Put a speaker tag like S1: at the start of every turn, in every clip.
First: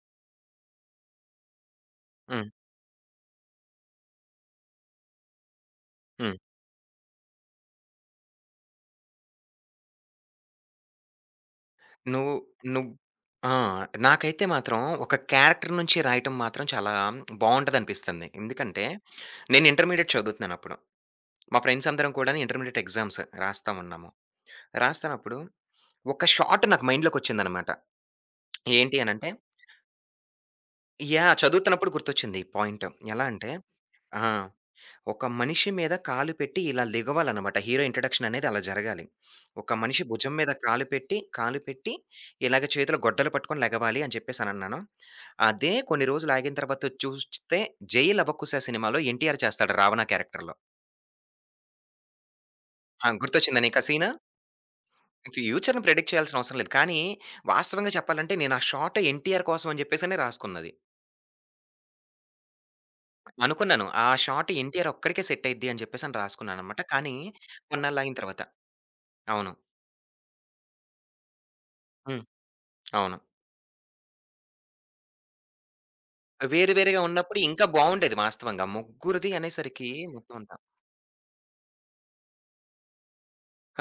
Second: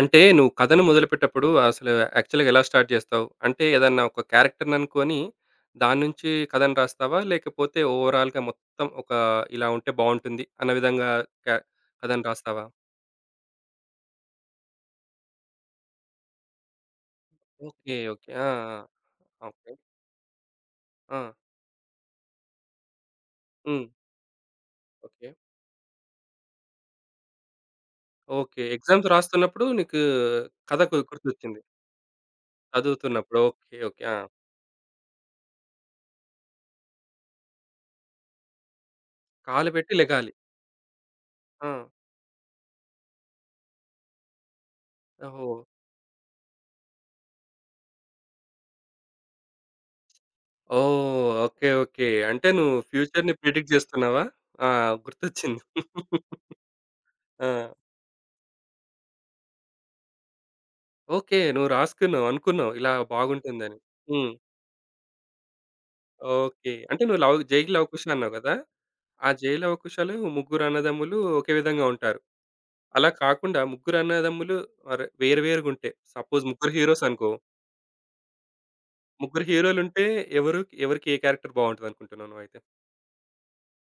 S1: అంటే నువ్వు కథను మొదలుపెట్టేటప్పుడు అసలు
S2: హ్మ్.
S1: యాక్చువల్‌గా ఎలా స్టార్ట్ చేస్తావు? అంటే ఏదన్నా ఒక క్యారెక్టర్‌ని అనుకోని దాని నుంచి
S2: హ్మ్.
S1: కథను రాస్తావా? లేకపోతే ఓవరాల్‌గా మొత్తం ఒక ఇలా ఉంటే బావుంటుంది అన్న విధంగా క్యా కథను
S2: నువ్వు
S1: రాస్తావా?
S2: నువ్ ఆ! నాకైతే మాత్రం ఒక క్యారెక్టర్ నుంచి రాయటం మాత్రం చాలా
S1: ఓకే.
S2: బావుంటదనిపిస్తంది.
S1: ఓకే. ఆ!
S2: ఎందుకంటే,
S1: ఆ!
S2: నేను
S1: ఓకే.
S2: ఇంటర్మీడియేట్ చదువుతున్నానప్పుడు.
S1: ఆ!
S2: మా ఫ్రెండ్స్ అందరం కూడాను ఇంటర్మీడియేట్ ఎగ్జామ్స్ రాస్తా
S1: హ్మ్.
S2: ఉన్నాము.
S1: ఓకే.
S2: రాస్తానప్పుడు ఒక షాట్ నాకు మైండ్‌లోకొచ్చిందనమాట.
S1: ఓకే.
S2: ఏంటి
S1: ఎగ్జామ్స్
S2: అనంటే
S1: రాస్తున్నప్పుడు నీకు కథ
S2: యాహ్!
S1: గుర్తొచ్చింది.
S2: చదువుతున్నప్పుడు గుర్తొచ్చింది ఈ పాయింట్. ఎలా
S1: చదువుతున్నప్పుడు.
S2: అంటే
S1: ఓకే. ఓకే. ఆ!
S2: ఆ! ఒక మనిషి మీద కాలు పెట్టి ఇలా లెగవాలనమాట. హీరో ఇంట్రడక్షన్ అనేది అలా జరగాలి.
S1: కాలు
S2: ఒక
S1: పెట్టి
S2: మనిషి
S1: లెగాలి.
S2: భుజం మీద కాలు పెట్టి, కాలు
S1: ఆ!
S2: పెట్టి ఇలాగ చేతిలో గొడ్డలు పట్టుకొని లెగవాలి అని చెప్పేసనన్నాను.
S1: ఓహో!
S2: అదే కొన్ని రోజులాగిన తర్వాత చూస్తే 'జై లవకుశ' సినిమాలో ఎన్టీఆర్ చేస్తాడు రావణ క్యారెక్టర్‌లో.
S1: ఓహ్! ఓకే. ఓకే. అంటే నువ్వు
S2: ఆ!
S1: ఫ్యూచర్‌ని
S2: గుర్తొచ్చిందా
S1: ప్రిడిక్ట్
S2: నీకా సీను?
S1: చేస్తున్నావా? ఆ! గుర్తొచ్చింది.
S2: ఫ్యూచర్‌ని ప్రెడిక్ట్ చేయాల్సిన అవసరం లేదు. కానీ
S1: ఆ!
S2: వాస్తవంగా చెప్పాలంటే నేను ఆ షాట్ ఎన్టీఆర్ కోసం అని చెప్పేసనే రాసుకున్నది.
S1: ఓకే. నువ్వు రాసుకున్నావు, అనుకున్నావు ఇలా బాగుంటుందని.
S2: అనుకున్నాను. ఆ
S1: హ్మ్.
S2: షాట్ ఎన్టీఆర్ ఒక్కడికే సెట్ అయిద్ది అని చెప్పేసని
S1: ఓకే.
S2: రాసుకున్నాననమాట.
S1: అంటే
S2: కానీ
S1: నువ్వు లవ్ 'జై లవకుశ'
S2: కొన్నాళ్ళాగిన
S1: అన్నావు
S2: తర్వాత
S1: కదా! ఆ 'జై
S2: అవును.
S1: లవకుశలో' ముగ్గురు అన్నదమ్ములు ఒకే విధంగా ఉంటారు.
S2: హ్మ్.
S1: అలా
S2: అవును.
S1: కాకుండా ముగ్గురు అన్నదమ్ములు మరి వేరు వేరుగుంటే, సపోజ్
S2: వేరు
S1: ముగ్గురు
S2: వేరుగా
S1: హీరోస్ అనుకో,
S2: ఉన్నప్పుడు ఇంకా బావుండేది వాస్తవంగా. ముగ్గురిది
S1: ముగ్గురు
S2: అనేసరికి
S1: హీరోలుంటే
S2: మొత్తం అంతా.
S1: ఎవరు ఎవరికి ఏ క్యారెక్టర్ బాగుంటదనుకుంటున్నావు నువ్వైతే?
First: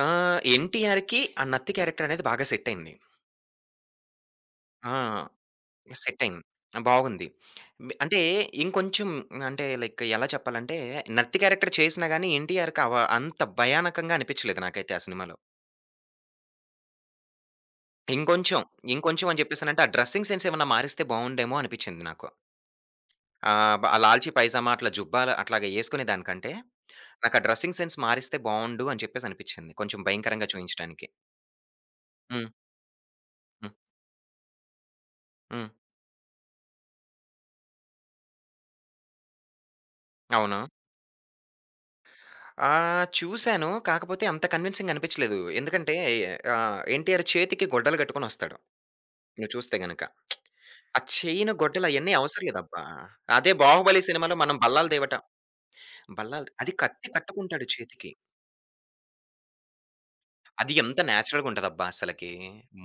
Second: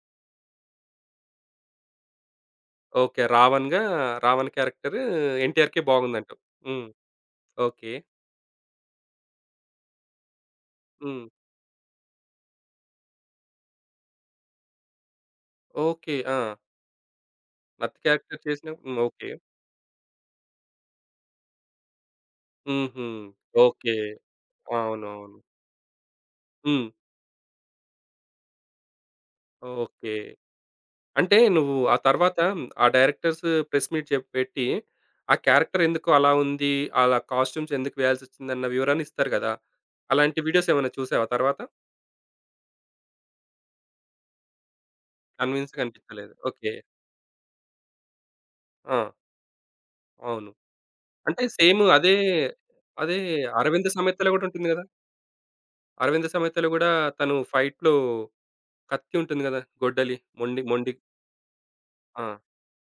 S2: ఆ! 'ఎన్టీఆర్‌కి' ఆ 'నత్తి' క్యారెక్టర్ అనేది బాగా సెట్ అయింది.
S1: ఓకే. రావణ్‌గా రావణ్ క్యారెక్టర్
S2: ఆ!
S1: 'ఎన్టీఆర్‌కే'
S2: సెట్
S1: బాగుందంటావు.
S2: అయింది.
S1: హ్మ్.
S2: బాగుంది.
S1: ఓకే.
S2: బ్ అంటే ఇంకొంచెం అంటే లైక్ ఎలా చెప్పాలంటే
S1: హ్మ్.
S2: 'నత్తి' క్యారెక్టర్ చేసినా గాని 'ఎన్టీఆర్‌కి' అంత భయానకంగా అనిపించలేదు నాకైతే ఆ సినిమాలో.
S1: ఓకే. ఆ! నత్తి క్యారెక్టర్
S2: ఇంకొంచెం,
S1: చేసిన హ్మ్. ఓకే.
S2: ఇంకొంచెం అని చెప్పేసానంటే ఆ డ్రెస్సింగ్ సెన్స్ ఏమన్నా మారిస్తే బావుండేమో అనిపించింది నాకు.
S1: హుహు.
S2: ఆహ్, బ
S1: ఓకే.
S2: ఆ 'లాల్చీ పైజామా' అట్లా జుబ్బాలు
S1: అవునవును.
S2: అట్లాగా యేసుకునే దానికంటే
S1: హ్మ్.
S2: నాకా డ్రెసింగ్ సెన్స్ మారిస్తే బావుండు అని చెప్పేసి అనిపిచ్చింది. కొంచెం
S1: ఓకే.
S2: భయంకరంగా చూయించడానికి.
S1: అంటే నువ్వు ఆ తర్వాత
S2: హ్మ్.
S1: ఆ డైరెక్టర్స్
S2: హ్మ్.
S1: ప్రెస్ మీట్ పెట్టి, ఆ
S2: హ్మ్.
S1: క్యారెక్టర్ ఎందుకు అలా ఉంది? అలా కాస్ట్యూమ్స్ ఎందుకు వేయాల్సొచ్చిందన్న వివరాన్ని ఇస్తారు గదా! అలాంటి
S2: అవును.
S1: వీడియోస్ ఏమైనా చూసావా తర్వాత?
S2: చూసాను. కాకపోతే అంత కన్విన్సింగ్ అనిపిచ్చలేదు.
S1: కన్విన్స్‌గా
S2: ఎందుకంటే
S1: అనిపించలేదు. ఓకే.
S2: 'ఎన్టీఆర్' చేతికి గొడ్డలు కట్టుకొనొస్తాడు.
S1: ఆ!
S2: నువ్వు చూస్తే గనక.
S1: అవును.
S2: ఆ
S1: అంటే
S2: చైను,
S1: సేమ్
S2: గొడ్డలు
S1: అదే,
S2: అయన్నీ అవసరం లేదబ్బా!
S1: అదే
S2: అదే
S1: 'అరవింద
S2: 'బాహుబలి'
S1: సమేత'లో
S2: సినిమాలో
S1: గూడా
S2: మనం
S1: ఉంటుంది గదా!
S2: బల్లాలు తేవట
S1: 'అరవింద
S2: బల్లాలు దే-
S1: సమేత'లో
S2: అది
S1: గూడా
S2: కత్తి
S1: తను
S2: కట్టుకుంటాడు
S1: ఫైట్‌లో
S2: చేతికి.
S1: కత్తి ఉంటుంది గదా! గొడ్డలి. మొండి
S2: అది
S1: మొండి.
S2: ఎంత నేచురల్‌గా ఉంటదబ్బా
S1: ఆ!
S2: అసలకి.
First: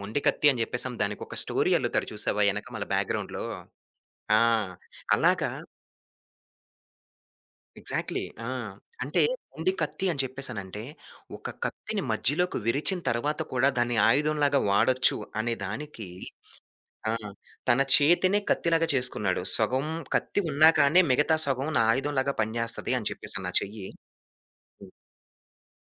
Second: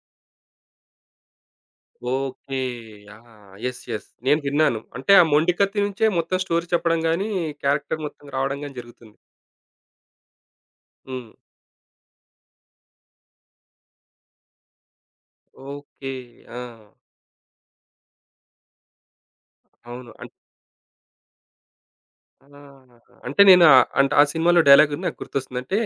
S2: మొండి కత్తి అని జెప్పేసని దానికొక స్టోరీ అల్లుతాడు చూసావా?
S1: ఓకే.
S2: యెనకమాల
S1: ఆ!
S2: బ్యాక్‌గ్రౌండ్‌లో.
S1: యెస్. యెస్. నేను
S2: ఆ!
S1: విన్నాను. అంటే ఆ
S2: అలాగా
S1: మొండికత్తి నుంచే మొత్తం స్టోరీ చెప్పడం గాని, క్యారెక్టర్
S2: ఎగ్జాక్ట్‌లీ.
S1: మొత్తం
S2: ఆ!
S1: రావడం గాని జరుగుతుంది.
S2: అంటే మొండి కత్తి అని చెప్పేసనంటే,
S1: హ్మ్.
S2: ఒక కత్తిని మధ్యలోకి విరిచిన తర్వాత కూడా దాన్ని ఆయుధంలాగా వాడొచ్చు అనే దానికి
S1: ఓకే. ఆ!
S2: ఆ! తన చేతినే కత్తిలాగా చేసుకున్నాడు. సగం
S1: అవును. అన్
S2: కత్తి ఉన్నా కానీ మిగతా సగం నా ఆయుధంలాగా
S1: ఆ!
S2: పనిచేస్తది అని
S1: అంటే
S2: చెప్పేసని నా
S1: నేను ఆహ్,
S2: చెయ్యి.
S1: అంటే ఆ సినిమాలో డైలాగ్ నాకు గుర్తొస్తుంది. అంటే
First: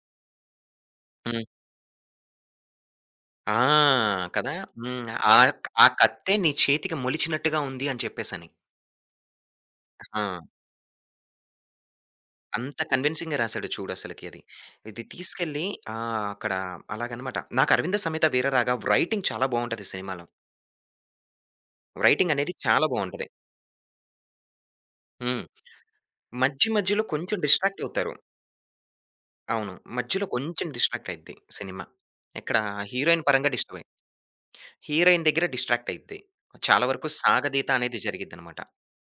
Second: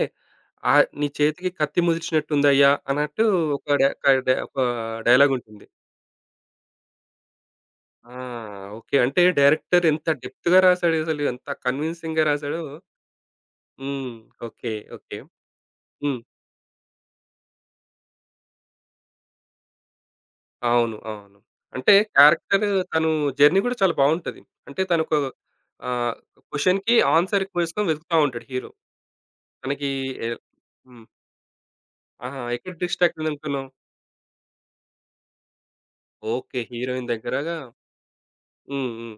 S1: ఆహ్, "నీ
S2: హ్మ్.
S1: చేతికి కత్తి ముదిరిచినట్టుందయ్యా" అన్నట్టు
S2: ఆ!
S1: ఒక డ క డ
S2: కదా!
S1: ఒక
S2: హ్మ్.
S1: డైలాగ్
S2: ఆ!
S1: ఉంటుంది.
S2: ఆ కత్తే నీ చేతికి మొలిచినట్టుగా ఉంది అని
S1: ఆ!
S2: చెప్పేసని.
S1: ఓకే. అంటే డైరెక్టర్ ఎంత
S2: ఆ!
S1: డెప్త్‌గా రాసాడసలు. ఎంత కన్విన్సింగ్‌గా రాసాడో
S2: అంత కన్విన్సింగ్‌గా రాసాడు
S1: హ్మ్.
S2: చూడసలకి అది.
S1: ఓకే.
S2: ఇది
S1: ఓకే.
S2: తీసుకెళ్ళి
S1: హ్మ్.
S2: ఆహ్, అక్కడ అలాగనమాట. నాకు 'అరవింద సమేత వీరరాగ' రైటింగ్ చాలా బావుంటది సినిమాలో.
S1: అవును. అవును. అంటే
S2: రైటింగ్ అనేది
S1: క్యారెక్టర్
S2: చాలా
S1: తను
S2: బావుంటది.
S1: జర్నీ గూడా చాలా బావుంటది. అంటే తనొక
S2: హ్మ్.
S1: ఆహ్,
S2: మధ్య
S1: క్వెషన్‌కి
S2: మధ్యలో కొంచెం
S1: ఆన్సర్ కోసం
S2: డిస్ట్రాక్ట్ అవుతారు.
S1: వెతుకుతా ఉంటాడు హీరో.
S2: అవును.
S1: తనకి
S2: మధ్యలో
S1: ఎ
S2: కొంచెం
S1: హ్మ్.
S2: డిస్ట్రాక్ట్ అయిద్ది సినిమా.
S1: ఆహా!
S2: ఇక్కడ
S1: ఎక్కడ డిస్ట్రాక్ట్
S2: హీరోయిన్ పరంగా
S1: అయిందనుకున్నావు?
S2: డిస్టర్బ్ అయి హీరోయిన్ దగ్గర డిస్ట్రాక్ట్ అయిద్ది.
S1: ఓకే.
S2: చాలా వరకు
S1: హీరోయిన్ దగ్గరగా
S2: సాగదీత అనేది జరిగిద్దనమాట.
S1: హ్మ్. హ్మ్.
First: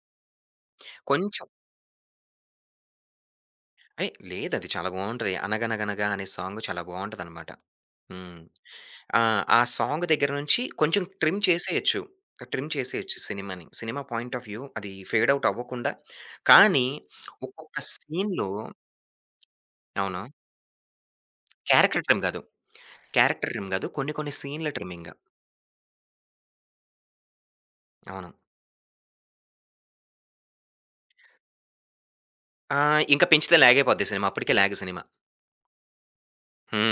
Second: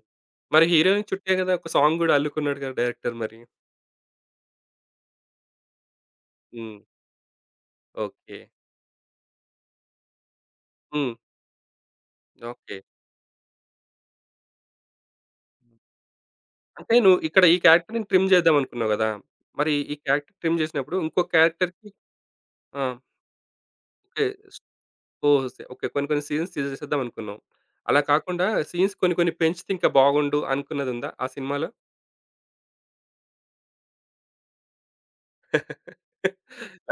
S1: మరి హీరోయిన్ చుట్టే
S2: కొంచెం
S1: గదా! ఒక సాంగ్ గూడా అల్లుకున్నాడు కదా! డైరెక్టర్ మరి.
S2: ఏహ్! లేదది చాలా బావుంటది. 'అనగనగనగా' అనే సాంగ్
S1: హ్మ్.
S2: చాలా బావుంటదనమాట.
S1: ఓకే.
S2: హ్మ్. ఆ! ఆ సాంగ్ దగ్గర నుంచి కొంచెం
S1: హ్మ్.
S2: ట్రిమ్ చేసేయొచ్చు. Trim
S1: okay.
S2: చేసేయొచ్చు సినిమాని. సినిమా పాయింట్ ఆఫ్ వ్యూ అది ఫేడ్ ఔట్ అవ్వకుండా. కానీ
S1: అంటే నువ్వు ఇక్కడ ఈ
S2: ఒక్కొక్క
S1: క్యారెక్టర్‌ని ట్రిమ్
S2: సీన్‌లో
S1: చేద్దామనుకున్నావు గదా! మరి ఈ
S2: అవును.
S1: క్యారెక్టర్ ట్రిమ్ చేసినప్పుడు ఇంకో క్యారెక్టర్‌కి
S2: క్యారెక్టర్ ట్రిమ్ కాదు.
S1: ఆ!
S2: క్యారెక్టర్ ట్రిమ్ కాదు. కొన్ని
S1: ఓకే.
S2: కొన్ని సీన్‌ల ట్రిమ్మింగ్.
S1: ఓహ్! Say okay. కొన్ని కొన్ని సీన్స్ తీసేసేద్దాం అనుకున్నాం. అలా
S2: అవును.
S1: కాకుండా సీన్స్ కొన్ని కొన్ని పెంచితే ఇంకా బాగుండు అనుకున్నదుందా ఆ సినిమాలో?
S2: ఇంక పెంచితే లాగ్ అయిపోద్ది సినిమా. అప్పటికే లాగ్ సినిమా.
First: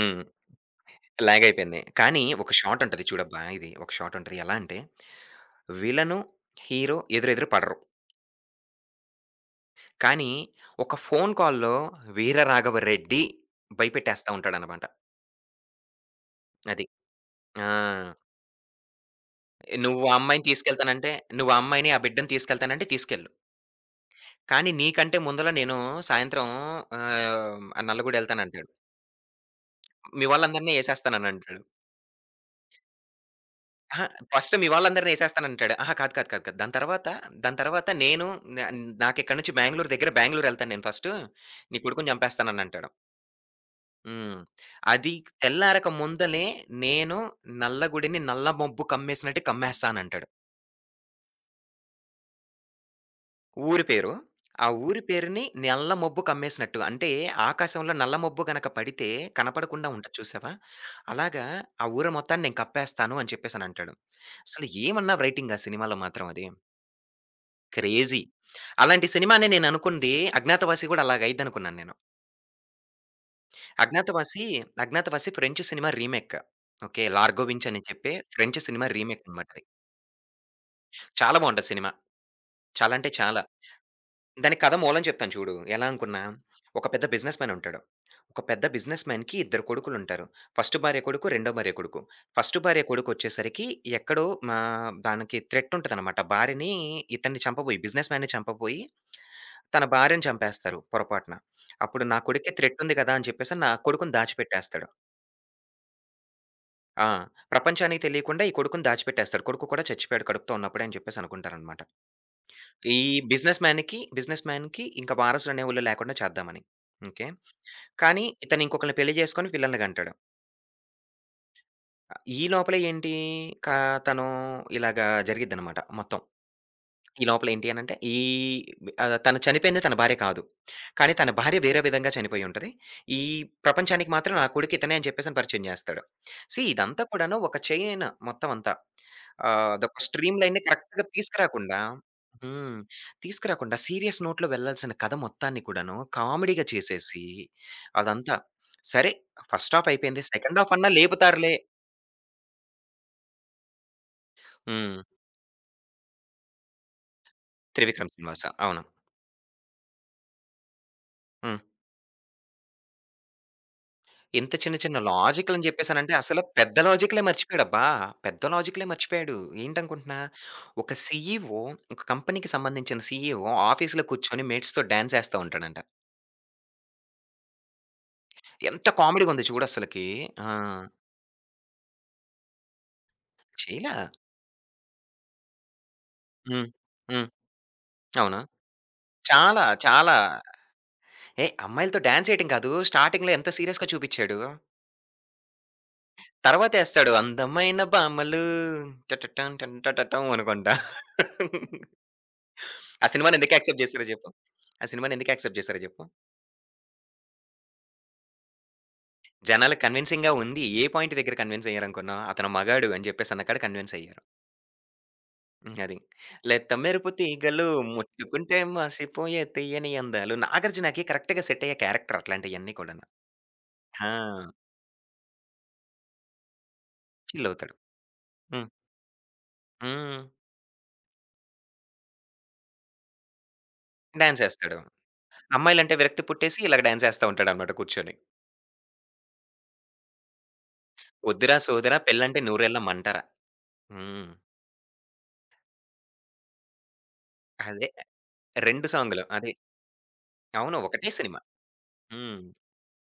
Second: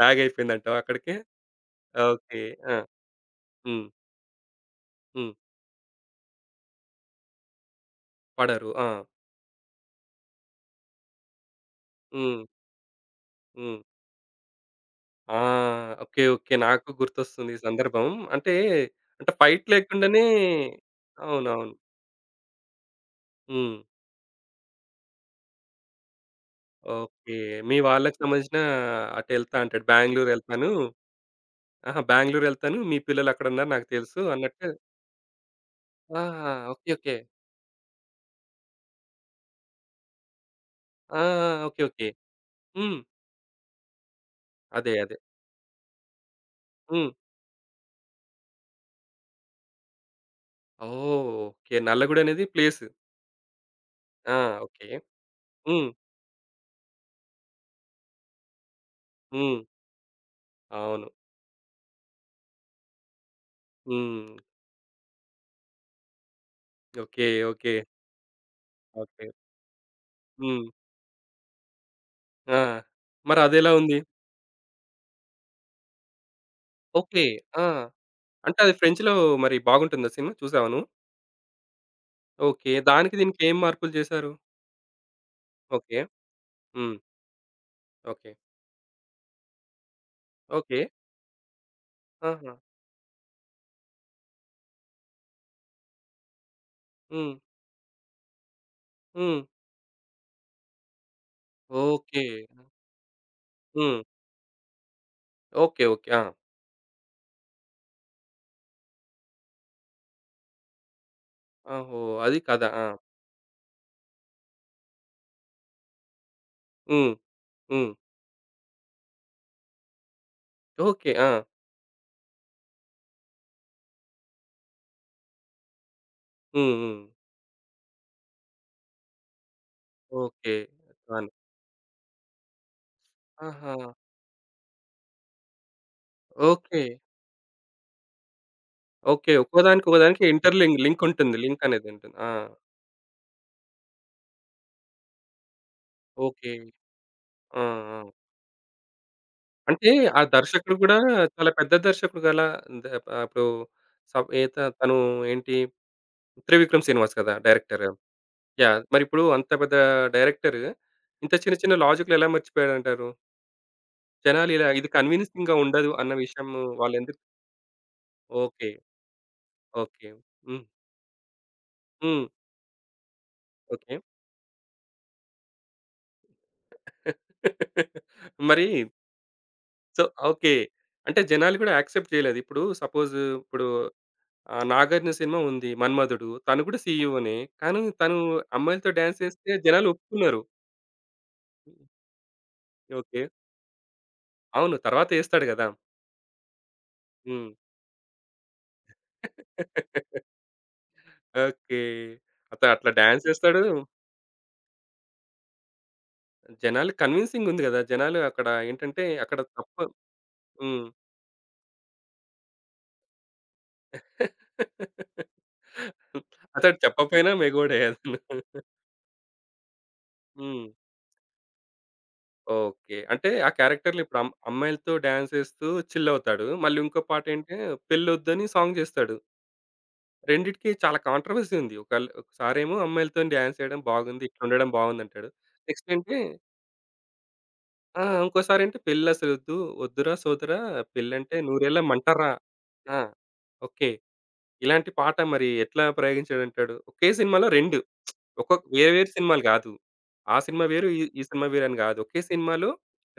S1: లాగ్ అయిపోయిందంటావా అక్కడికి?
S2: లాగ్ అయిపోయింది. కానీ
S1: ఓకే.
S2: ఒక
S1: ఆ!
S2: షాట్ ఉంటది చూడబ్బా! ఇది
S1: హ్మ్.
S2: ఒక షాట్ ఉంటది. ఎలా అంటే
S1: హ్మ్.
S2: విలను, హీరో ఎదురెదురు పడరు.
S1: పడరు. ఆ!
S2: కానీ ఒక ఫోన్ కాల్‌లో
S1: హ్మ్.
S2: 'వీరరాఘవ రెడ్డి'
S1: హ్మ్.
S2: భయపెట్టేస్తా ఉంటాడనమాట.
S1: ఆ! ఓకే. ఓకే.
S2: అది.
S1: నాకు గుర్తొస్తుంది ఈ
S2: ఆ!
S1: సందర్భం. అంటే, అంటే ఫైట్
S2: నువ్వు ఆ
S1: లేకుండానే
S2: అమ్మాయిని తీసుకెళ్తానంటే, నువ్వు ఆ
S1: అవునవును.
S2: అమ్మాయిని, ఆ బిడ్డని తీసుకెళ్తానంటే తీసుకెళ్ళు.
S1: హ్మ్.
S2: కానీ నీకంటే ముందల నేను సాయంత్రం
S1: ఓకే. మీ వాళ్ళకి సంబంధించిన
S2: నల్లగొండెళ్తానంటాడు.
S1: అటెళ్తా అంటాడు.
S2: మీ
S1: బెంగుళూరెళ్తాను.
S2: వాళ్ళందరిని ఏసేస్తాననంటాడు.
S1: అహా! బెంగుళూరెళ్తాను. మీ పిల్లలక్కడున్నారు నాకు
S2: అహా!
S1: తెలుసు
S2: ఫస్ట్ మీ
S1: అన్నట్టు
S2: వాళ్ళందరిని ఏసేస్తానంటాడు. అహా! కాదు,
S1: ఆ!
S2: కాదు, కాదు, కాదు. దాని
S1: ఓకే.
S2: తర్వాత,
S1: ఓకే.
S2: దాని తర్వాత నేను న నాకిక్కడి నుంచి బెంగుళూరు దగ్గర బెంగుళూరెళ్తాను నేను ఫస్టు.
S1: ఆ!
S2: నీ
S1: ఓకే. ఓకే.
S2: కొడుకుని చంపేస్తాననంటాడు.
S1: హ్మ్.
S2: హ్మ్.
S1: అదే.
S2: అది
S1: అదే.
S2: తెల్లారక ముందలే
S1: హ్మ్.
S2: నేను నల్లగుడిని నల్ల మబ్బు కమ్మేసినట్టు కమ్మేస్తానంటాడు.
S1: ఓహ్! ఓకే. నల్లగూడ అనేది ప్లేస్.
S2: ఊరి పేరు.
S1: ఆ!
S2: ఆ
S1: ఓకే.
S2: ఊరి పేరుని
S1: హ్మ్.
S2: నల్ల మబ్బు కమ్మేసినట్టు. అంటే ఆకాశంలో నల్ల మబ్బు గనక పడితే
S1: హ్మ్.
S2: కనపడకుండా ఉంటది చూసావా?
S1: అవును.
S2: అలాగా ఆ ఊరు మొత్తాన్ని నేను కప్పేస్తాను అని చెప్పేసనంటాడు.
S1: హ్మ్.
S2: అసలు ఏమన్నా రైటింగ్ ఆ సినిమాలో మాత్రం అది.
S1: ఓకే. ఓకే.
S2: క్రేజీ. అలాంటి
S1: ఓకే.
S2: సినిమానే నేననుకుంది
S1: హ్మ్.
S2: 'అజ్ఞాతవాసి' గూడా అలాగ అయిద్దనుకున్నాను నేను.
S1: ఆ! మరదెలా ఉంది?
S2: 'Agnyaathavaasi' 'Agnyaathavaasi' French cinema remake. Okay.
S1: Okay.
S2: 'Largo
S1: ఆ!
S2: వించ్' అని చెప్పి
S1: అంటే
S2: ఫ్రెంచ్
S1: అది
S2: సినిమా
S1: ఫ్రెంచ్‌లో
S2: రీమేక్ అనమాట
S1: మరి
S2: అది.
S1: బాగుంటుందా సినిమా? చూసావా నువ్వు?
S2: చాలా బావుంటది సినిమా.
S1: ఓకే.
S2: చాలా అంటే
S1: దానికి దీనికి
S2: చాలా.
S1: ఏం మార్పులు చేశారు?
S2: దానికి కథ మూలం చెప్తాను చూడు. ఎలా
S1: ఓకే.
S2: అనుకున్నా, ఒక
S1: హ్మ్.
S2: పెద్ద బిజినెస్ మ్యాన్ ఉంటాడు.
S1: ఓకే.
S2: ఒక పెద్ద బిజినెస్ మ్యాన్‌కి ఇద్దరు కొడుకులుంటారు. First
S1: okay.
S2: భార్య కొడుకు, రెండో భార్య కొడుకు.
S1: ఆహా!
S2: ఫస్ట్ భార్య కొడుకొచ్చేసరికి ఎక్కడో మా దానికి థ్రెట్ ఉంటదనమాట. భార్యని
S1: హ్మ్.
S2: ఇతన్ని చంపబోయి బిజినెస్ మ్యాన్‌ని చంపబోయి
S1: హ్మ్.
S2: తన భార్యని చంపేస్తారు పొరపాటున. అప్పుడు నా
S1: ఓకే.
S2: కొడుక్కి థ్రెట్ ఉంది కదా! అని చెప్పేసి నా
S1: హ్మ్.
S2: కొడుకుని దాచిపెట్టేస్తాడు.
S1: ఓకే. ఓకే. ఆ!
S2: ఆ! ప్రపంచానికి తెలియకుండా ఈ కొడుకుని దాచిపెట్టేస్తాడు. కొడుకు కూడా చచ్చిపోయాడు కడుపుతో ఉన్నప్పుడే అని చెప్పేసి అనుకుంటారనమాట.
S1: ఓహో! అది కథ. ఆ!
S2: ఈ బిజినెస్ మ్యాన్‌కి ఇంక వారసులనేవోళ్ళు లేకుండా చేద్దామని.
S1: హ్మ్.
S2: ఓకే.
S1: హ్మ్.
S2: కానీ ఇతను ఇంకొకళ్ళని పెళ్లి చేసుకొని పిల్లల్ని కంటాడు.
S1: ఓకే. ఆ!
S2: ఈ లోపలే ఏంటి కా తను ఇలాగా జరిగిద్దనమాట మొత్తం.
S1: హ్మ్. హ్మ్.
S2: ఈ లోపల ఏంటి అనంటే, ఈ ఆహ్, తను చనిపోయింది తన భార్య కాదు.
S1: ఓకే.
S2: కానీ
S1: కాని
S2: తన భార్య వేరే విధంగా చనిపోయి ఉంటది. ఈ
S1: ఆహా!
S2: ప్రపంచానికి మాత్రం నా కొడుకు ఇతనే అని చెప్పేసని పరిచయం జేస్తాడు. See
S1: okay.
S2: ఇదంతా కూడాను ఒక చైన్ మొత్తం అంతా.
S1: ఓకే. ఒక్కోదానికి,
S2: అదొక
S1: ఒక్కోదానికి
S2: స్ట్రీమ్ లైన్‌ని
S1: ఇంటర్‌లింక్ లింక్ లింక్
S2: కరెక్ట్‌గా
S1: ఉంటుంది. లింక్
S2: తీసుకురాకుండా
S1: అనేది ఉంటుంది. ఆ!
S2: హ్మ్. తీసుకురాకుండా సీరియస్ నోట్‌లో వెళ్ళాల్సిన కథ మొత్తాన్ని కూడాను
S1: ఓకే.
S2: కామెడీగా చేసేసి
S1: ఆ! ఆ!
S2: అదంతా. సరే ఫస్ట్
S1: అంటే
S2: హాఫ్
S1: ఆ
S2: అయిపోయింది. సెకండ్ హాఫ్
S1: దర్శకుడు
S2: అన్నా
S1: గూడా చాలా
S2: లేపుతారులే.
S1: పెద్ద దర్శకుడు గల ద ఆహ్, ఇప్పుడు సబ్ ఏత తను
S2: హ్మ్.
S1: ఏంటి 'త్రివిక్రమ్ శ్రీనివాస్' కదా! డైరెక్టర్.
S2: త్రివిక్రమ్ శ్రీనివాస.
S1: యాహ్!
S2: అవును.
S1: మరిప్పుడు అంత పెద్ద డైరెక్టర్ ఇంత చిన్న,
S2: హ్మ్.
S1: చిన్న లాజిక్‌లు ఎలా మర్చిపోయాడంటారు? జనాలు
S2: ఇంత
S1: ఇలా
S2: చిన్న
S1: ఇది
S2: చిన్న
S1: కన్విన్సింగ్‌గా
S2: లాజిక్‌లని
S1: ఉండదు అన్న
S2: జెప్పేసనంటే అసల
S1: విషయం
S2: పెద్ద
S1: వాళ్ళెందుకు
S2: లాజిక్‌లే మర్చిపోయాడబ్బా! పెద్ద
S1: ఓకే.
S2: లాజిక్‌లే మర్చిపోయాడు.
S1: ఓకే.
S2: ఏంటనుకుంటున్నా?
S1: హ్మ్.
S2: ఒక సీఈఓ ఒక
S1: హ్మ్.
S2: కంపెనీకి సంబంధించిన సీఈఓ
S1: ఓకే.
S2: ఆఫీస్‌లో కూర్చొని మేట్స్‌తో డాన్స్ ఏస్తా ఉంటాడంట.
S1: మరి
S2: ఎంత కామెడీగుంది
S1: సో
S2: చూడసలకి. ఆ!
S1: ఓకే. అంటే జనాలు కూడా యాక్సెప్ట్ చేయలేదు. ఇప్పుడు సపోజ్ ఇప్పుడు
S2: చేయలా.
S1: ఆహ్, 'నాగార్జున' సినిమా ఉంది 'మన్మధుడు.' తను
S2: హ్మ్.
S1: కూడా
S2: హ్మ్.
S1: సీఈఓనే. కానీ తను
S2: అవును.
S1: అమ్మాయిలతో డాన్స్ చేస్తే
S2: చాలా.
S1: జనాలు
S2: చాలా.
S1: ఒప్పుకున్నారు.
S2: ఏహ్! అమ్మాయిలతో డాన్స్ ఏయటం కాదు.
S1: ఓకే.
S2: స్టార్టింగ్‌లో ఎంత సీరియస్‌గా చూపిచ్చాడు.
S1: అవును. తర్వాత ఏస్తాడు గదా!
S2: తర్వాతేస్తాడు
S1: హ్మ్.
S2: అందమైన బామలు టటటం టంటటటం అనుకుంటా.
S1: ఓకే. అత అట్లా
S2: ఆ
S1: డాన్స్
S2: సినిమాని ఎందుకు
S1: ఏస్తాడు.
S2: యాక్సెప్ట్ చేసారో చెప్పు? ఆ సినిమాని ఎందుకు యాక్సెప్ట్ చేసారో చెప్పు?
S1: జనాలు కన్విన్సింగ్ ఉంది గదా! జనాలు అక్కడ ఏంటంటే అక్కడ తప్ప
S2: జనాలకి కన్విన్సింగ్‌గా ఉంది. ఏ
S1: హ్మ్.
S2: పాయింట్ దగ్గర కన్విన్స్ అయ్యారనుకున్నావు? అతను మగాడు అని చెప్పేసన్న కాడ కన్విన్స్ అయ్యారు. అది. లేత
S1: అతడు
S2: మెరుపు
S1: చెప్పపోయినా
S2: తీగలు
S1: మగోడే అతను.
S2: ముట్టుకుంటే మాసిపోయే తీయని అందాలు.
S1: హ్మ్.
S2: 'నాగార్జునకి' కరెక్ట్‌గా సెట్ అయ్యే క్యారెక్టర్ అట్లాంటియన్నీ
S1: ఓకే.
S2: కూడాను.
S1: అంటే ఆ క్యారెక్టర్‌లో ఇప్పుడు
S2: ఆ!
S1: అమ్మాయిలతో డాన్స్ ఏస్తూ చిల్ అవుతాడు. మళ్ళీ ఇంకో
S2: చిల్
S1: పాటేంటే
S2: అవుతాడు.
S1: పెళ్ళొద్దని
S2: హ్మ్.
S1: సాంగ్ చేస్తాడు.
S2: హ్మ్.
S1: రెండిటికి చాలా కాంట్రోవర్సీ ఉంది. ఒకసారేమో అమ్మాయిలతోని డాన్స్ చేయడం బాగుంది.
S2: డాన్స్
S1: ఇట్లుండడం
S2: ఏస్తాడు.
S1: బాగుందంటాడు. నెక్స్ట్
S2: అమ్మాయిలంటే
S1: ఏంటి
S2: విరక్తి పుట్టేసి ఇలాగ డాన్స్ ఏస్తా ఉంటాడన్నమాట
S1: ఆ!
S2: కూర్చొని.
S1: ఇంకోసారేంటి పెళ్లసలొద్దు. వద్దురా సోదరా పెళ్ళంటే
S2: 'వద్దురా
S1: నూరేళ్ళ
S2: సోదరా
S1: మంటరా.
S2: పెళ్ళంటే నూరేళ్ల
S1: ఆ!
S2: మంటరా.'
S1: ఓకే.
S2: హ్మ్.
S1: ఇలాంటి పాట మరి ఎట్లా ప్రయోగించాడంటాడు. ఒకే సినిమాలో 2
S2: అదే
S1: ఒక్కొక్క
S2: 2
S1: వేరు వేరు
S2: సాంగ్‌లు.
S1: సినిమాలు
S2: అది.
S1: గాదు. ఆ సినిమా
S2: అవును.
S1: వేరు. ఈ
S2: ఒకటే
S1: ఈ
S2: సినిమా.
S1: సినిమా వేరు అని గాదు. ఒకే
S2: హ్మ్.
S1: సినిమాలో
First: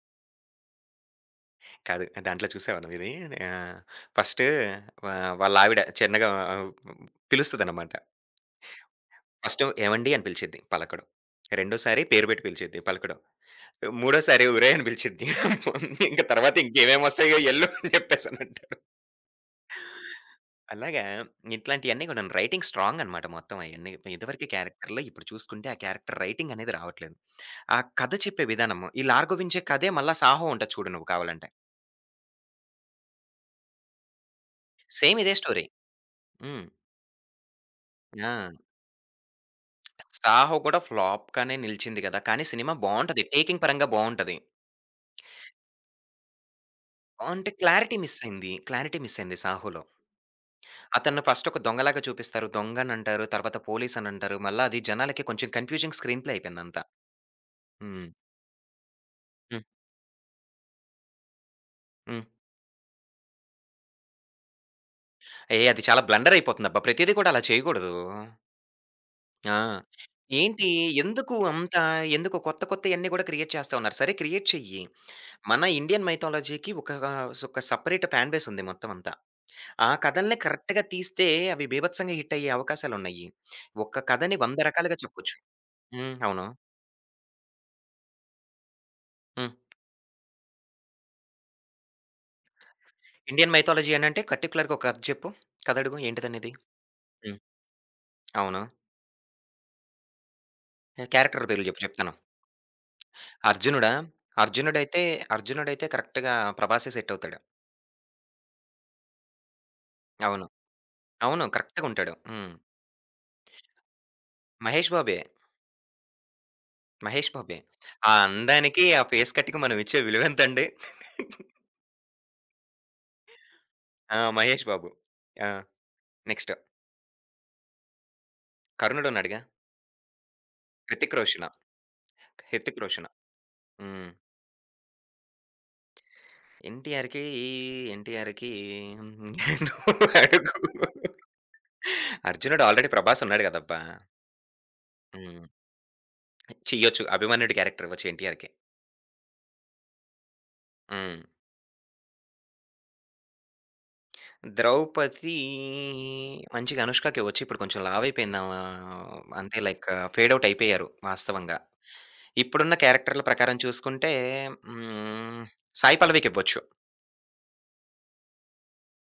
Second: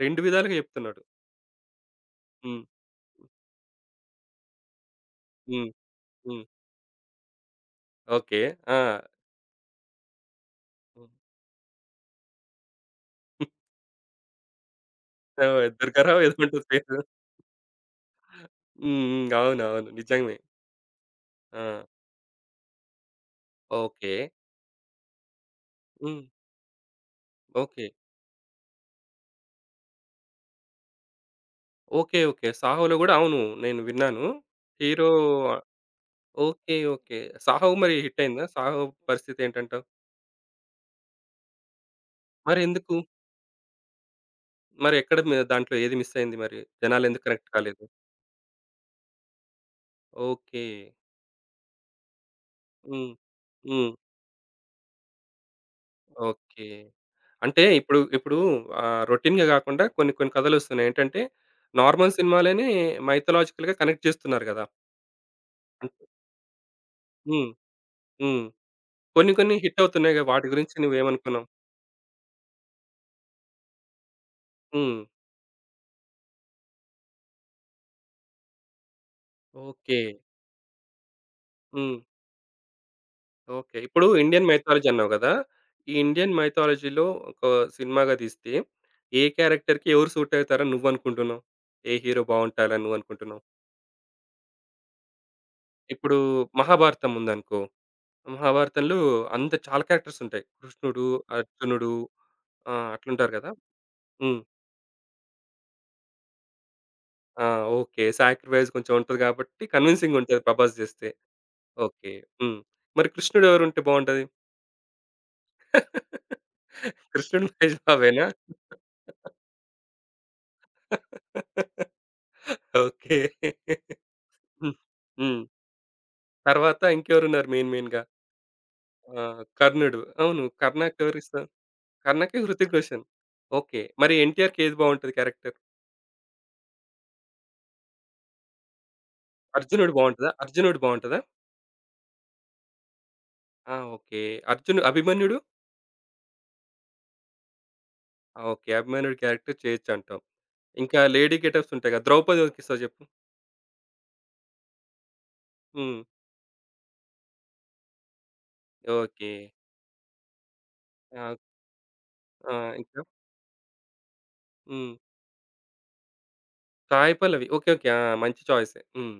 S1: 2 విధాలుగా జెప్తున్నాడు.
S2: కాదు. దాంట్లో
S1: హ్మ్.
S2: చూసావా నువ్విది? ఆహ్, ఫస్ట్ వాళ్ళ
S1: హ్మ్.
S2: ఆవిడ చిన్నగా
S1: హ్మ్.
S2: పిలుస్తదనమాట.
S1: ఓకే. ఆ!
S2: ఫస్ట్ "ఏవండీ" అని పిలిచిద్ది. పలకడు. రెండోసారి పేరు పెట్టి పిలిచిద్ది. పలకడు. మూడోసారి "ఒరేయ్" అని పిలిచిద్ది.
S1: సో, దుర్గారావు
S2: ఇంక
S1: ఏదో
S2: తర్వాత
S1: ఉంటుంది పేరు.
S2: ఇంకేమేమొస్తాయో ఎళ్ళు అని చెప్పేసనంటాడు.
S1: హ్మ్. హ్మ్. అవునవును. నిజమే.
S2: అలాగా
S1: ఆ!
S2: ఇట్లాంటియన్నీ కూడాను రైటింగ్ స్ట్రాంగ్ అనమాట మొత్తం అయన్నీ.
S1: ఓకే.
S2: ఇదివరకి క్యారెక్టర్‌లో ఇప్పుడు చూసుకుంటే ఆ క్యారెక్టర్
S1: హ్మ్.
S2: రైటింగ్ అనేది రావట్లేదు. ఆ
S1: ఓకే.
S2: కథ చెప్పే విధానము. ఈ 'లార్గో వించే' కథే మళ్ళా 'సాహో' ఉంటది చూడు నువ్వు కావాలంటే.
S1: ఓకే. ఓకే. 'సాహో'లో గూడా అవును. నేను విన్నాను. హీరో
S2: సేమ్ ఇదే స్టోరీ. హ్మ్.
S1: ఓకే. ఓకే. 'సాహో' మరి హిట్
S2: ఆ!
S1: అయిందా? 'సాహో' పరిస్థితి ఏంటంటావు?
S2: 'సాహో' కూడా ఫ్లాప్‌గానే నిలిచింది గదా! కానీ సినిమా
S1: మరెందుకు?
S2: బావుంటది. టేకింగ్ పరంగా బావుంటది.
S1: మరెక్కడ దాంట్లో ఏది మిస్ అయింది మరి? జనాలెందుకు
S2: అంటే
S1: కనెక్ట్ కాలేదు?
S2: క్లారిటీ మిస్ అయింది. క్లారిటీ మిస్ అయింది 'సాహోలో.'
S1: ఓకే.
S2: అతను ఫస్ట్ ఒక దొంగలాగా చూపిస్తారు.
S1: హ్మ్.
S2: దొంగనంటారు. తర్వాత
S1: హ్మ్.
S2: పోలీస్ అనంటారు. మళ్ళా అది జనాలకి కొంచెం కన్‌ఫ్యూజింగ్ స్క్రీన్ ప్లే
S1: ఓకే.
S2: అయిపోయిందంతా.
S1: అంటే ఇప్పుడు
S2: హ్మ్.
S1: ఇప్పుడు ఆహ్, రొటీన్‌గా
S2: హ్మ్.
S1: గాకుండా కొన్ని కొన్ని కథలొస్తున్నాయి. ఏంటంటే, నార్మల్
S2: హ్మ్.
S1: సినిమాలనే మైథలాజికల్‌గా కనెక్ట్ చేస్తున్నారు గదా!
S2: ఏహ్! అది
S1: అంట్
S2: చాలా బ్లండర్ అయిపోతుందబ్బా! ప్రతీది కూడా అలా
S1: హ్మ్.
S2: చేయకూడదు.
S1: హ్మ్. కొన్ని కొన్ని
S2: ఆ!
S1: హిట్టవుతున్నాయిగా వాటి
S2: ఏంటి
S1: గురించి
S2: ఎందుకు
S1: నువ్వేమనుకున్నావు?
S2: అంత ఎందుకు కొత్త కొత్తయన్నీ గూడా క్రియేట్ చేస్తా ఉన్నారు. సరే క్రియేట్ చెయ్యి.
S1: హ్మ్.
S2: మన ఇండియన్ మైథాలజీకి ఒక ఒక సెపరేట్ ఫ్యాన్ బేస్ ఉంది మొత్తం అంతా. ఆ
S1: ఓకే.
S2: కథల్ని కరెక్ట్‌గా తీస్తే అవి
S1: హ్మ్.
S2: బీభత్సంగా హిట్ అయ్యే అవకాశాలున్నాయి.
S1: ఓకే.
S2: ఒక్క
S1: ఇప్పుడు
S2: కథని
S1: ఇండియన్
S2: 100
S1: మైథాలజీ
S2: రకాలుగా
S1: అన్నావు గదా!
S2: చెప్పొచ్చు.
S1: ఈ ఇండియన్
S2: అవును.
S1: మైథాలజీలో ఒక సినిమాగా తీస్తే, ఏ
S2: హ్మ్.
S1: క్యారెక్టర్‌కి ఎవరు సూటవుతారని నువ్వనుకుంటున్నావు? ఏ హీరో బావుంటాడని నువ్వనుకుంటున్నావు?
S2: ఇండియన్ మైథాలజీ అనంటే పర్టిక్యులర్‌గా ఒక కథ చెప్పు. కథ అడుగు
S1: ఇప్పుడు
S2: ఏంటిదనేది?
S1: మహాభారతం
S2: హ్మ్.
S1: ఉందనుకో
S2: అవును.
S1: మహాభారతంలో అంత చాలా క్యారెక్టర్స్ ఉంటాయి. కృష్ణుడు,
S2: క్యారెక్టర్‌ల పేర్లు చెప్పు
S1: అర్జునుడు
S2: చెప్తాను.
S1: ఆహ్, అట్లుంటారు కదా!
S2: 'అర్జునుడా?'
S1: హ్మ్.
S2: అర్జునుడైతే, అర్జునుడైతే కరెక్ట్‌గా ప్రభాసే సెట్ అవుతాడు.
S1: ఆ! ఓకే. సాక్రిఫైస్ కొంచెం ఉంటది కాబట్టి కన్విన్సింగ్ ఉంటది
S2: అవును.
S1: ప్రభాస్ జేస్తే.
S2: అవును. కరెక్ట్‌గా
S1: ఓకే.
S2: ఉంటాడు.
S1: హ్మ్. మరి కృష్ణుడు ఎవరుంటే బావుంటది?
S2: మహేష్ బాబే. మహేష్
S1: కృష్ణుడు
S2: బాబే.
S1: మహేష్
S2: ఆ
S1: బాబేనా?
S2: అందానికి, ఆ ఫేస్ కట్‌కి మనం ఇచ్చే విలువెంతండి.
S1: ఓకే.
S2: ఆ! మహేష్
S1: హ్మ్.
S2: బాబు.
S1: హ్మ్.
S2: ఆ! నెక్స్ట్
S1: తర్వాత ఇంకెవరున్నారు మెయిన్ మెయిన్‌గా?
S2: 'కర్ణుడు'
S1: ఆ!
S2: ఉన్నాడుగా.
S1: కర్ణుడు. అవును. కర్ణాకి
S2: హృతిక్
S1: ఎవరిస్తారు?
S2: రోషను.
S1: కర్ణకి హృతిక్
S2: హృతిక్
S1: రోషన్.
S2: రోషన్.
S1: ఓకే.
S2: హ్మ్.
S1: మరి ఎన్‌టిఆర్‌కి ఏది బావుంటది క్యారెక్టర్?
S2: 'ఎన్టీఆర్‌కి' 'ఎన్టీఆర్‌కి'
S1: అర్జునుడు
S2: నువ్వు
S1: బావుంటదా?
S2: అడుగు.
S1: అర్జునుడు బావుంటదా?
S2: 'అర్జునుడు' ఆల్రెడీ 'ప్రభాస్' ఉన్నాడు
S1: ఆ!
S2: గదబ్బా!
S1: ఓకే. 'అర్జున్' 'అభిమన్యుడు'?
S2: హ్మ్. చెయ్యొచ్చు. అభిమన్యుడు క్యారెక్టర్ ఇవ్వచ్చు
S1: ఆ!
S2: 'ఎన్టీఆర్‌కి'.
S1: ఓకే. 'అభిమన్యుడు' క్యారెక్టర్ చేయొచ్చు అంటాం. ఇంకా
S2: హ్మ్.
S1: లేడీ గెటప్స్ ఉంటాయి కదా! 'ద్రౌపది' ఎవరికిస్తావు చెప్పు?
S2: 'ద్రౌపది'
S1: హ్మ్.
S2: మంచిగా 'అనుష్క'కి ఇవ్వచ్చు. ఇప్పుడు కొంచెం లావు అయిపోయింది ఆమె.
S1: ఓకే.
S2: అంటే లైక్ ఫేడ్ ఔట్ అయిపోయారు
S1: ఆ!
S2: వాస్తవంగా.
S1: ఆ!
S2: ఇప్పుడున్న
S1: ఇంకా?
S2: క్యారెక్టర్‌ల ప్రకారం చూసుకుంటే
S1: హ్మ్.
S2: హ్మ్. సాయి పల్లవికి ఇవ్వచ్చు.
S1: 'సాయి పల్లవి' ఓకే. ఓకే. ఆ! మంచి చాయిసే. హ్మ్.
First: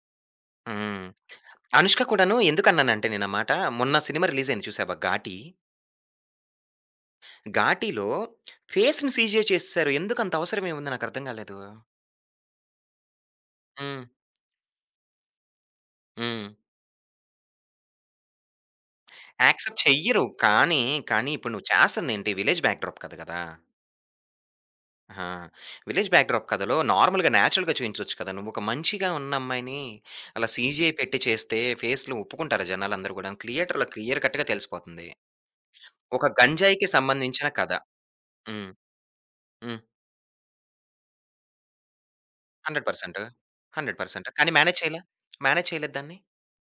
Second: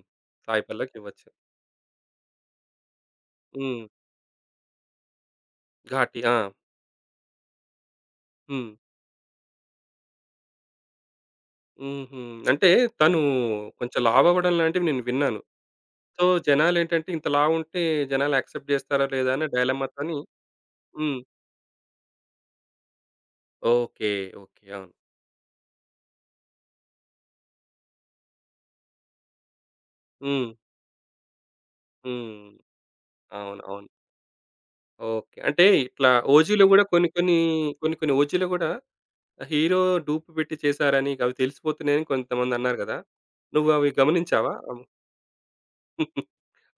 S1: 'సాయి పల్లవికి'
S2: హ్మ్.
S1: ఇవ్వచ్చు.
S2: 'అనుష్క' కూడాను ఎందుకన్నానంటే నేను ఆ మాట
S1: హ్మ్.
S2: మొన్న సినిమా రిలీజ్ అయింది చూసావా 'ఘాటి'?
S1: 'ఘాటి' ఆ!
S2: ఘాటీలో
S1: హ్మ్.
S2: ఫేస్‌ని సీజే చేసేసారు. ఎందుకంత అవసరమేముంది నాకర్థం కాలేదు.
S1: హుహు. అంటే తను కొంచెం
S2: హ్మ్.
S1: లావవ్వడం లాంటివి నేను విన్నాను. సో,
S2: హ్మ్.
S1: జనాలేంటంటే ఇంత లావుంటే జనాలు యాక్సెప్ట్ చేస్తారా లేదా అనే
S2: యాక్సెప్ట్
S1: డైలమాతోని
S2: చెయ్యరు. కానీ,
S1: హ్మ్.
S2: కానీ ఇప్పుడు నువ్వు చేస్తందేంటి విలేజ్ బ్యాక్‌డ్రాప్ కథ కదా!
S1: ఓకే. ఓకే. అవును.
S2: ఆ! విలేజ్ బ్యాక్‌డ్రాప్ కథలో నార్మల్‌గా నేచురల్‌గా చూయించొచ్చు కదా! నువ్వొక మంచిగా ఉన్న అమ్మాయిని
S1: హ్మ్.
S2: అలా సీజీ పెట్టి చేస్తే ఫేస్‌లు
S1: హ్మ్.
S2: ఒప్పుకుంటారా జనాలందరూ గూడాను.
S1: అవును. అవును.
S2: క్లియేటర్‌లో క్లియర్ కట్‌గా తెలిసిపోతుంది.
S1: ఓకే. అంటే ఇట్లా
S2: ఒక
S1: ఓజీలో గూడా
S2: గంజాయికి
S1: కొన్ని కొన్ని,
S2: సంబంధించిన కథ.
S1: కొన్ని కొన్ని ఓజీలో
S2: హ్మ్.
S1: గూడా
S2: హ్మ్.
S1: హీరో డూప్ పెట్టి చేశారని అవి తెలిసిపోతున్నాయని కొంతమందన్నారు గదా!
S2: 100%
S1: నువ్వవి
S2: కానీ
S1: గమనించావా?
S2: మేనేజ్ చేయలా? మేనేజ్ చేయలేదు దాన్ని.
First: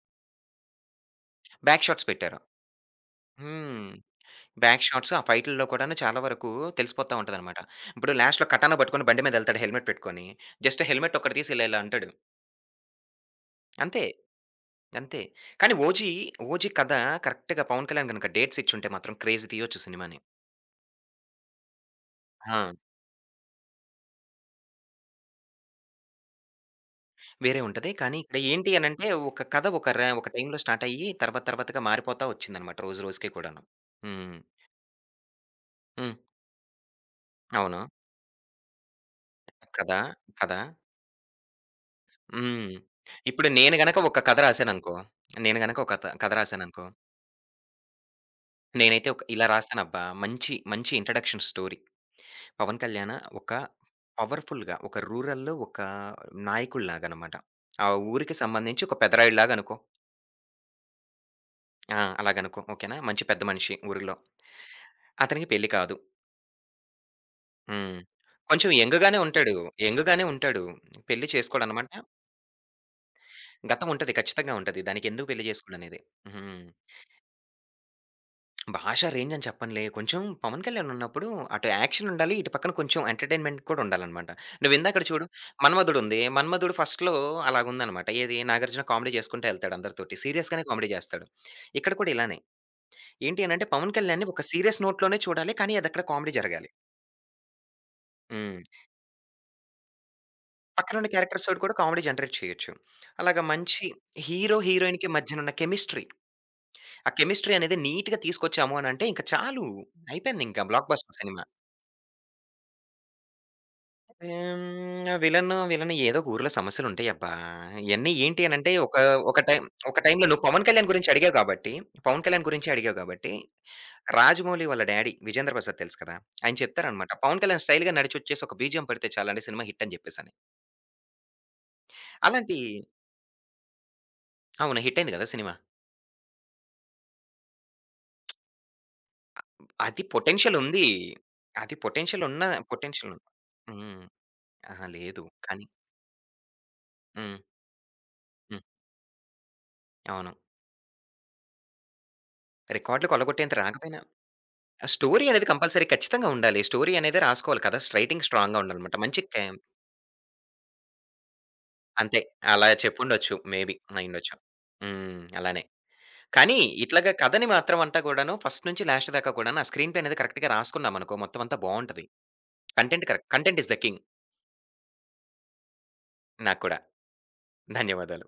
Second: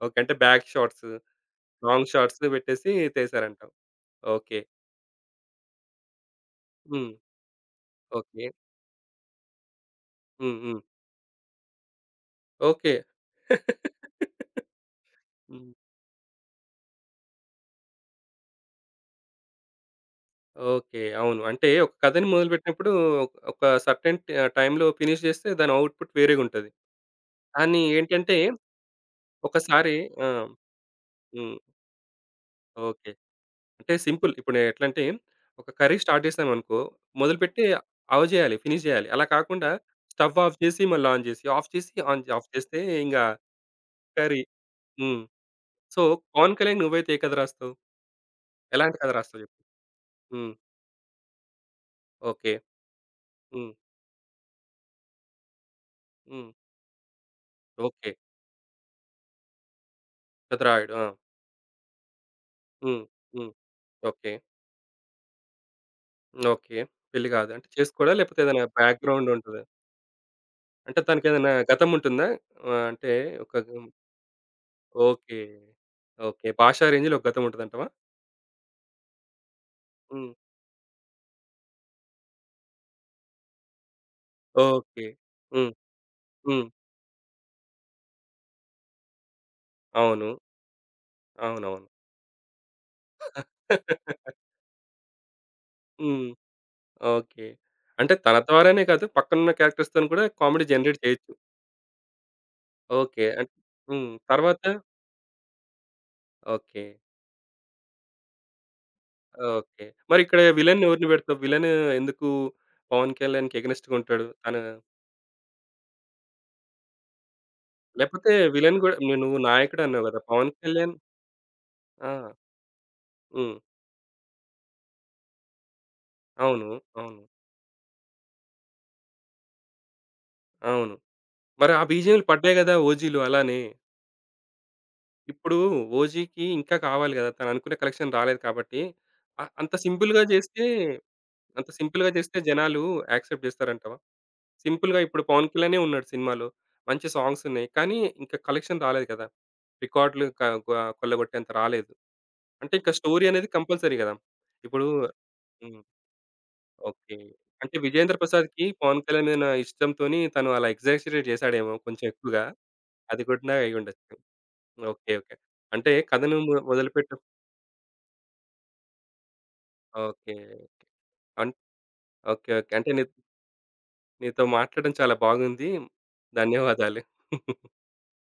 S1: ఓకే. అంటే back shots,
S2: back shots
S1: long
S2: పెట్టారు.
S1: షాట్స్ పెట్టేసి చేశారంటావు.
S2: హ్మ్.
S1: ఓకే.
S2: బ్యాక్ షాట్స్ ఆ ఫైట్‌ల్లో కూడాను చాలా వరకు
S1: హ్మ్.
S2: తెలిసిపోతా ఉంటదనమాట. ఇప్పుడు లాస్ట్‌లో
S1: ఓకే.
S2: కటానా పట్టుకొని బండి మీదెళ్తాడు హెల్మెట్ పెట్టుకొని.
S1: హ్మ్. హ్మ్.
S2: జస్ట్ హెల్మెట్ ఒక్కటి తీసి ఇలా ఇలా అంటాడు.
S1: ఓకే.
S2: అంతే. అంతే.
S1: హ్మ్.
S2: కానీ 'ఓజీ' కథ కరెక్ట్‌గా పవన్ కళ్యాణ్ గనుక డేట్స్ ఇచ్చుంటే మాత్రం క్రేజ్ తీయొచ్చు సినిమాని.
S1: ఓకే. అవును. అంటే ఒక కథని
S2: ఆ!
S1: మొదలుపెట్టినప్పుడు ఒక సర్టెన్ టైమ్‌లో ఫినిష్ జేస్తే దాని ఔట్‌పుట్ వేరేగుంటది.
S2: వేరే
S1: కానీ
S2: ఉంటది. కానీ
S1: ఏంటంటే
S2: ఇక్కడ ఏంటి అనంటే ఒక కథ ఒక
S1: ఒకసారి
S2: ర
S1: ఆ!
S2: ఒక టైంలో స్టార్ట్ అయ్యి తర్వాత
S1: హ్మ్.
S2: తర్వాతగా మారిపోతా వచ్చిందనమాట రోజు
S1: ఓకే.
S2: రోజుకి కూడాను.
S1: అంటే సింపుల్.
S2: హ్మ్.
S1: ఇప్పుడు ఎట్లంటే, ఒక కర్రీ
S2: హ్మ్.
S1: స్టార్ట్ చేసామనుకో, మొదలుపెట్టి
S2: అవును.
S1: ఆవి చేయాలి, ఫినిష్ చేయాలి. అలా కాకుండా
S2: కథ,
S1: స్టవ్
S2: కథ.
S1: ఆఫ్ చేసి, మళ్ళీ ఆన్ చేసి, ఆఫ్ చేసి, ఆన్ ఆఫ్
S2: హ్మ్.
S1: చేస్తే ఇంగ
S2: ఇప్పుడు నేను గనక ఒక కథ
S1: కర్రీ
S2: రాసాననుకో,
S1: హ్మ్.
S2: నేను గనక ఒక
S1: సో,
S2: కథ కథ
S1: 'పవన్ కళ్యాణ్'
S2: రాసాననుకో
S1: నువ్వైతే ఏ కథ రాస్తావు? ఎలాంటి
S2: నేనైతే
S1: కథ
S2: ఒక
S1: రాస్తావు
S2: ఇలా
S1: చెప్పు?
S2: రాస్తానబ్బా!
S1: హ్మ్.
S2: మంచి introduction story.
S1: Okay.
S2: 'Pawan Kalyan' ఒక
S1: హ్మ్.
S2: పవర్‌ఫుల్‌గా ఒక రూరల్‌లో
S1: హ్మ్.
S2: నాయకుడిలాగనమాట. ఆ
S1: ఓకే.
S2: ఊరికి సంబంధించి ఒక పెదరాయుడులాగా అనుకో.
S1: కథ రాయడు. ఆ!
S2: ఆ! అలాగనుకో ఓకేనా?
S1: హ్మ్.
S2: మంచి పెద్ద
S1: హ్మ్.
S2: మనిషి ఊరిలో.
S1: ఓకే.
S2: అతనికి పెళ్లి కాదు.
S1: ఓకే. పెళ్లి కాదు. అంటే
S2: హ్మ్.
S1: చేసుకోవడా? లేకపోతే ఏదైనా
S2: కొంచెం యంగ్‌గానే
S1: బ్యాక్‌గ్రౌండ్
S2: ఉంటాడు.
S1: ఉంటదా?
S2: యంగ్‌గానే ఉంటాడు.
S1: అంటే
S2: పెళ్లి
S1: తనకేదైనా గతం
S2: చేసుకోడనమాట.
S1: ఉంటుందా? ఆహ్, అంటే ఒక
S2: గతం ఉంటది. ఖచ్చితంగా ఉంటది. దానికెందుకు
S1: ఓకే.
S2: పెళ్లి చేసుకోడనేది.
S1: ఓకే.
S2: హ్మ్.
S1: భాషా రేంజ్‌లో ఒక గతం ఉంటదంటావా?
S2: భాషా రేంజ్ అని చెప్పనులే. కొంచెం
S1: హ్మ్.
S2: 'పవన్ కళ్యాణ్' ఉన్నప్పుడు అటు యాక్షన్ ఉండాలి. ఇటు పక్కన కొంచెం ఎంటర్‌టైన్‌మెంట్ కూడా ఉండాలనమాట. నువ్వు ఇందాకడ
S1: ఓకే.
S2: చూడు
S1: హ్మ్.
S2: 'మన్మధుడు' ఉంది.
S1: హ్మ్.
S2: 'మన్మధుడు' ఫస్ట్‌లో అలాగుందనమాట. ఏది 'నాగార్జున' కామెడీ చేసుకుంటా ఎళ్తాడు అందరితోటి.
S1: అవును.
S2: సీరియస్‌గానే కామెడీ చేస్తాడు.
S1: అవునవును.
S2: ఇక్కడ కూడా ఇలానే. ఏంటి అనంటే 'పవన్ కళ్యాణ్‌ని' ఒక సీరియస్ నోట్‌లోనే చూడాలి. కానీ అదక్కడ
S1: హ్మ్.
S2: కామెడీ జరగాలి.
S1: ఓకే. అంటే తన
S2: హ్మ్.
S1: ద్వారానే కాదు పక్కనున్న క్యారెక్టర్స్‌తోని కూడా కామెడీ
S2: పక్కన
S1: జనరేట్
S2: ఉన్న
S1: చేయొచ్చు.
S2: క్యారెక్టర్స్ తోటి కూడా కామెడీ జనరేట్ చేయొచ్చు.
S1: ఓకే.
S2: అలాగా
S1: అన్
S2: మంచి
S1: హ్మ్.
S2: హీరో,
S1: తర్వాత
S2: హీరోయిన్‌కి మధ్యనున్న కెమిస్ట్రీ.
S1: ఓకే.
S2: ఆ కెమిస్ట్రీ అనేది నీట్‌గా తీసుకొచ్చాము అనంటే ఇంక చాలు.
S1: ఓకే. మరిక్కడ
S2: అయిపోయిందింక
S1: విలన్
S2: బ్లాక్
S1: ఎవరిని
S2: బస్టర్
S1: పెడతావు?
S2: సినిమా.
S1: విలన్ ఎందుకు పవన్ కళ్యాణ్‌కి ఎగనెస్ట్‌గా ఉంటాడు? తను
S2: విలన్, ఏదో ఒక ఊర్లో సమస్యలుంటాయబ్బా! ఇయన్నీ
S1: లేపోతే
S2: ఏంటి అనంటే
S1: విలన్ గూడా
S2: ఒక,
S1: నువ్వు
S2: ఒక
S1: నువ్వు
S2: టైం
S1: నాయకుడు
S2: ఒక
S1: అన్నావు గదా!
S2: టైంలో నువ్వు
S1: పవన్
S2: 'పవన్ కళ్యాణ్'
S1: కళ్యాణ్
S2: గురించి అడిగావు కాబట్టి,
S1: ఆ!
S2: 'పవన్ కళ్యాణ్' గురించే అడిగావు కాబట్టి,
S1: హ్మ్.
S2: 'రాజమౌళి' వాళ్ళ డ్యాడీ 'విజేంద్ర ప్రసాద్' తెలుసు కదా! ఆయన
S1: అవును.
S2: చెప్తారనమాట.
S1: అవును.
S2: 'పవన్ కళ్యాణ్' స్టైల్‌గా నడిచొచ్చేసి ఒక బీజీఎం పడితే చాలండి సినిమా హిట్ అని చెప్పేసని.
S1: అవును. మరి ఆ బీజీఎంలు
S2: అలాంటి
S1: పడ్డాయి గదా! ఓజీలో అలానే.
S2: అవును. హిట్ అయింది కదా సినిమా.
S1: ఇప్పుడు 'ఓజీకి' ఇంకా కావాలి గదా! తననుకునే కలెక్షన్ రాలేదు కాబట్టి, అంత
S2: అది
S1: సింపుల్‌గా
S2: పొటెన్షియల్
S1: జేస్తే
S2: ఉంది.
S1: అంత
S2: అది
S1: సింపుల్‌గా
S2: పొటెన్షియల్
S1: జేస్తే
S2: ఉన్న
S1: జనాలు
S2: పొటెన్షియల్
S1: యాక్సెప్ట్ జేస్తారంటావా?
S2: హ్మ్. అహా!
S1: సింపుల్‌గా ఇప్పుడు
S2: లేదు.
S1: 'పవన్
S2: కానీ
S1: కళ్యాణే' ఉన్నాడు సినిమాలో. మంచి
S2: హ్మ్.
S1: సాంగ్స్ ఉన్నాయి. కానీ ఇంకా
S2: హ్మ్.
S1: కలెక్షన్ రాలేదు కదా! రికార్డులు
S2: అవును.
S1: క గ కొల్లగొట్టేంత రాలేదు. అంటే ఇంకా
S2: రికార్డులు
S1: స్టోరీ అనేది
S2: కొల్లగొట్టేంత
S1: కంపల్సరీ
S2: రాకపోయినా
S1: గదా! ఇప్పుడు
S2: ఆ స్టోరీ అనేది
S1: హ్మ్.
S2: కంపల్సరీ ఖచ్చితంగా ఉండాలి. Story
S1: okay.
S2: అనేది రాసుకోవాలి
S1: అంటే
S2: కదా!
S1: 'విజేంద్ర
S2: రైటింగ్ స్ట్రాంగ్‌గా
S1: ప్రసాద్‌కి'
S2: ఉండాలనమాట.
S1: 'పవన్
S2: మంచి
S1: కళ్యాణ్' మీద ఉన్న
S2: కేం
S1: ఇష్టంతోని తను అలా ఎగ్జాజరేట్ జేశాడేమో కొంచెం
S2: అంతే.
S1: ఎక్కువగా.
S2: అలా
S1: అది
S2: చెప్పుండొచ్చు.
S1: కూడా
S2: మేబీ
S1: అయ్యుండొచ్చు.
S2: అయ్యుండొచ్చు.
S1: ఓకే. ఓకే.
S2: అలానే.
S1: అంటే కథను
S2: కానీ
S1: మొదలుపెట్ట
S2: ఇట్లాగా కథని మాత్రం అంతా కూడాను ఫస్ట్ నుంచి లాస్ట్ దాకా కూడాను ఆ స్క్రీన్ ప్లే అనేది
S1: ఓకే.
S2: కరెక్ట్‌గా రాసుకున్నామనుకో మొత్తం
S1: అన్
S2: అంతా బావుంటది.
S1: ఓకే. ఓకే. అంటే నీ
S2: content correct content is the king.
S1: నీతో మాట్లాడడం చాలా బాగుంది.
S2: నాకు కూడా.
S1: ధన్యవాదాలు.
S2: ధన్యవాదాలు.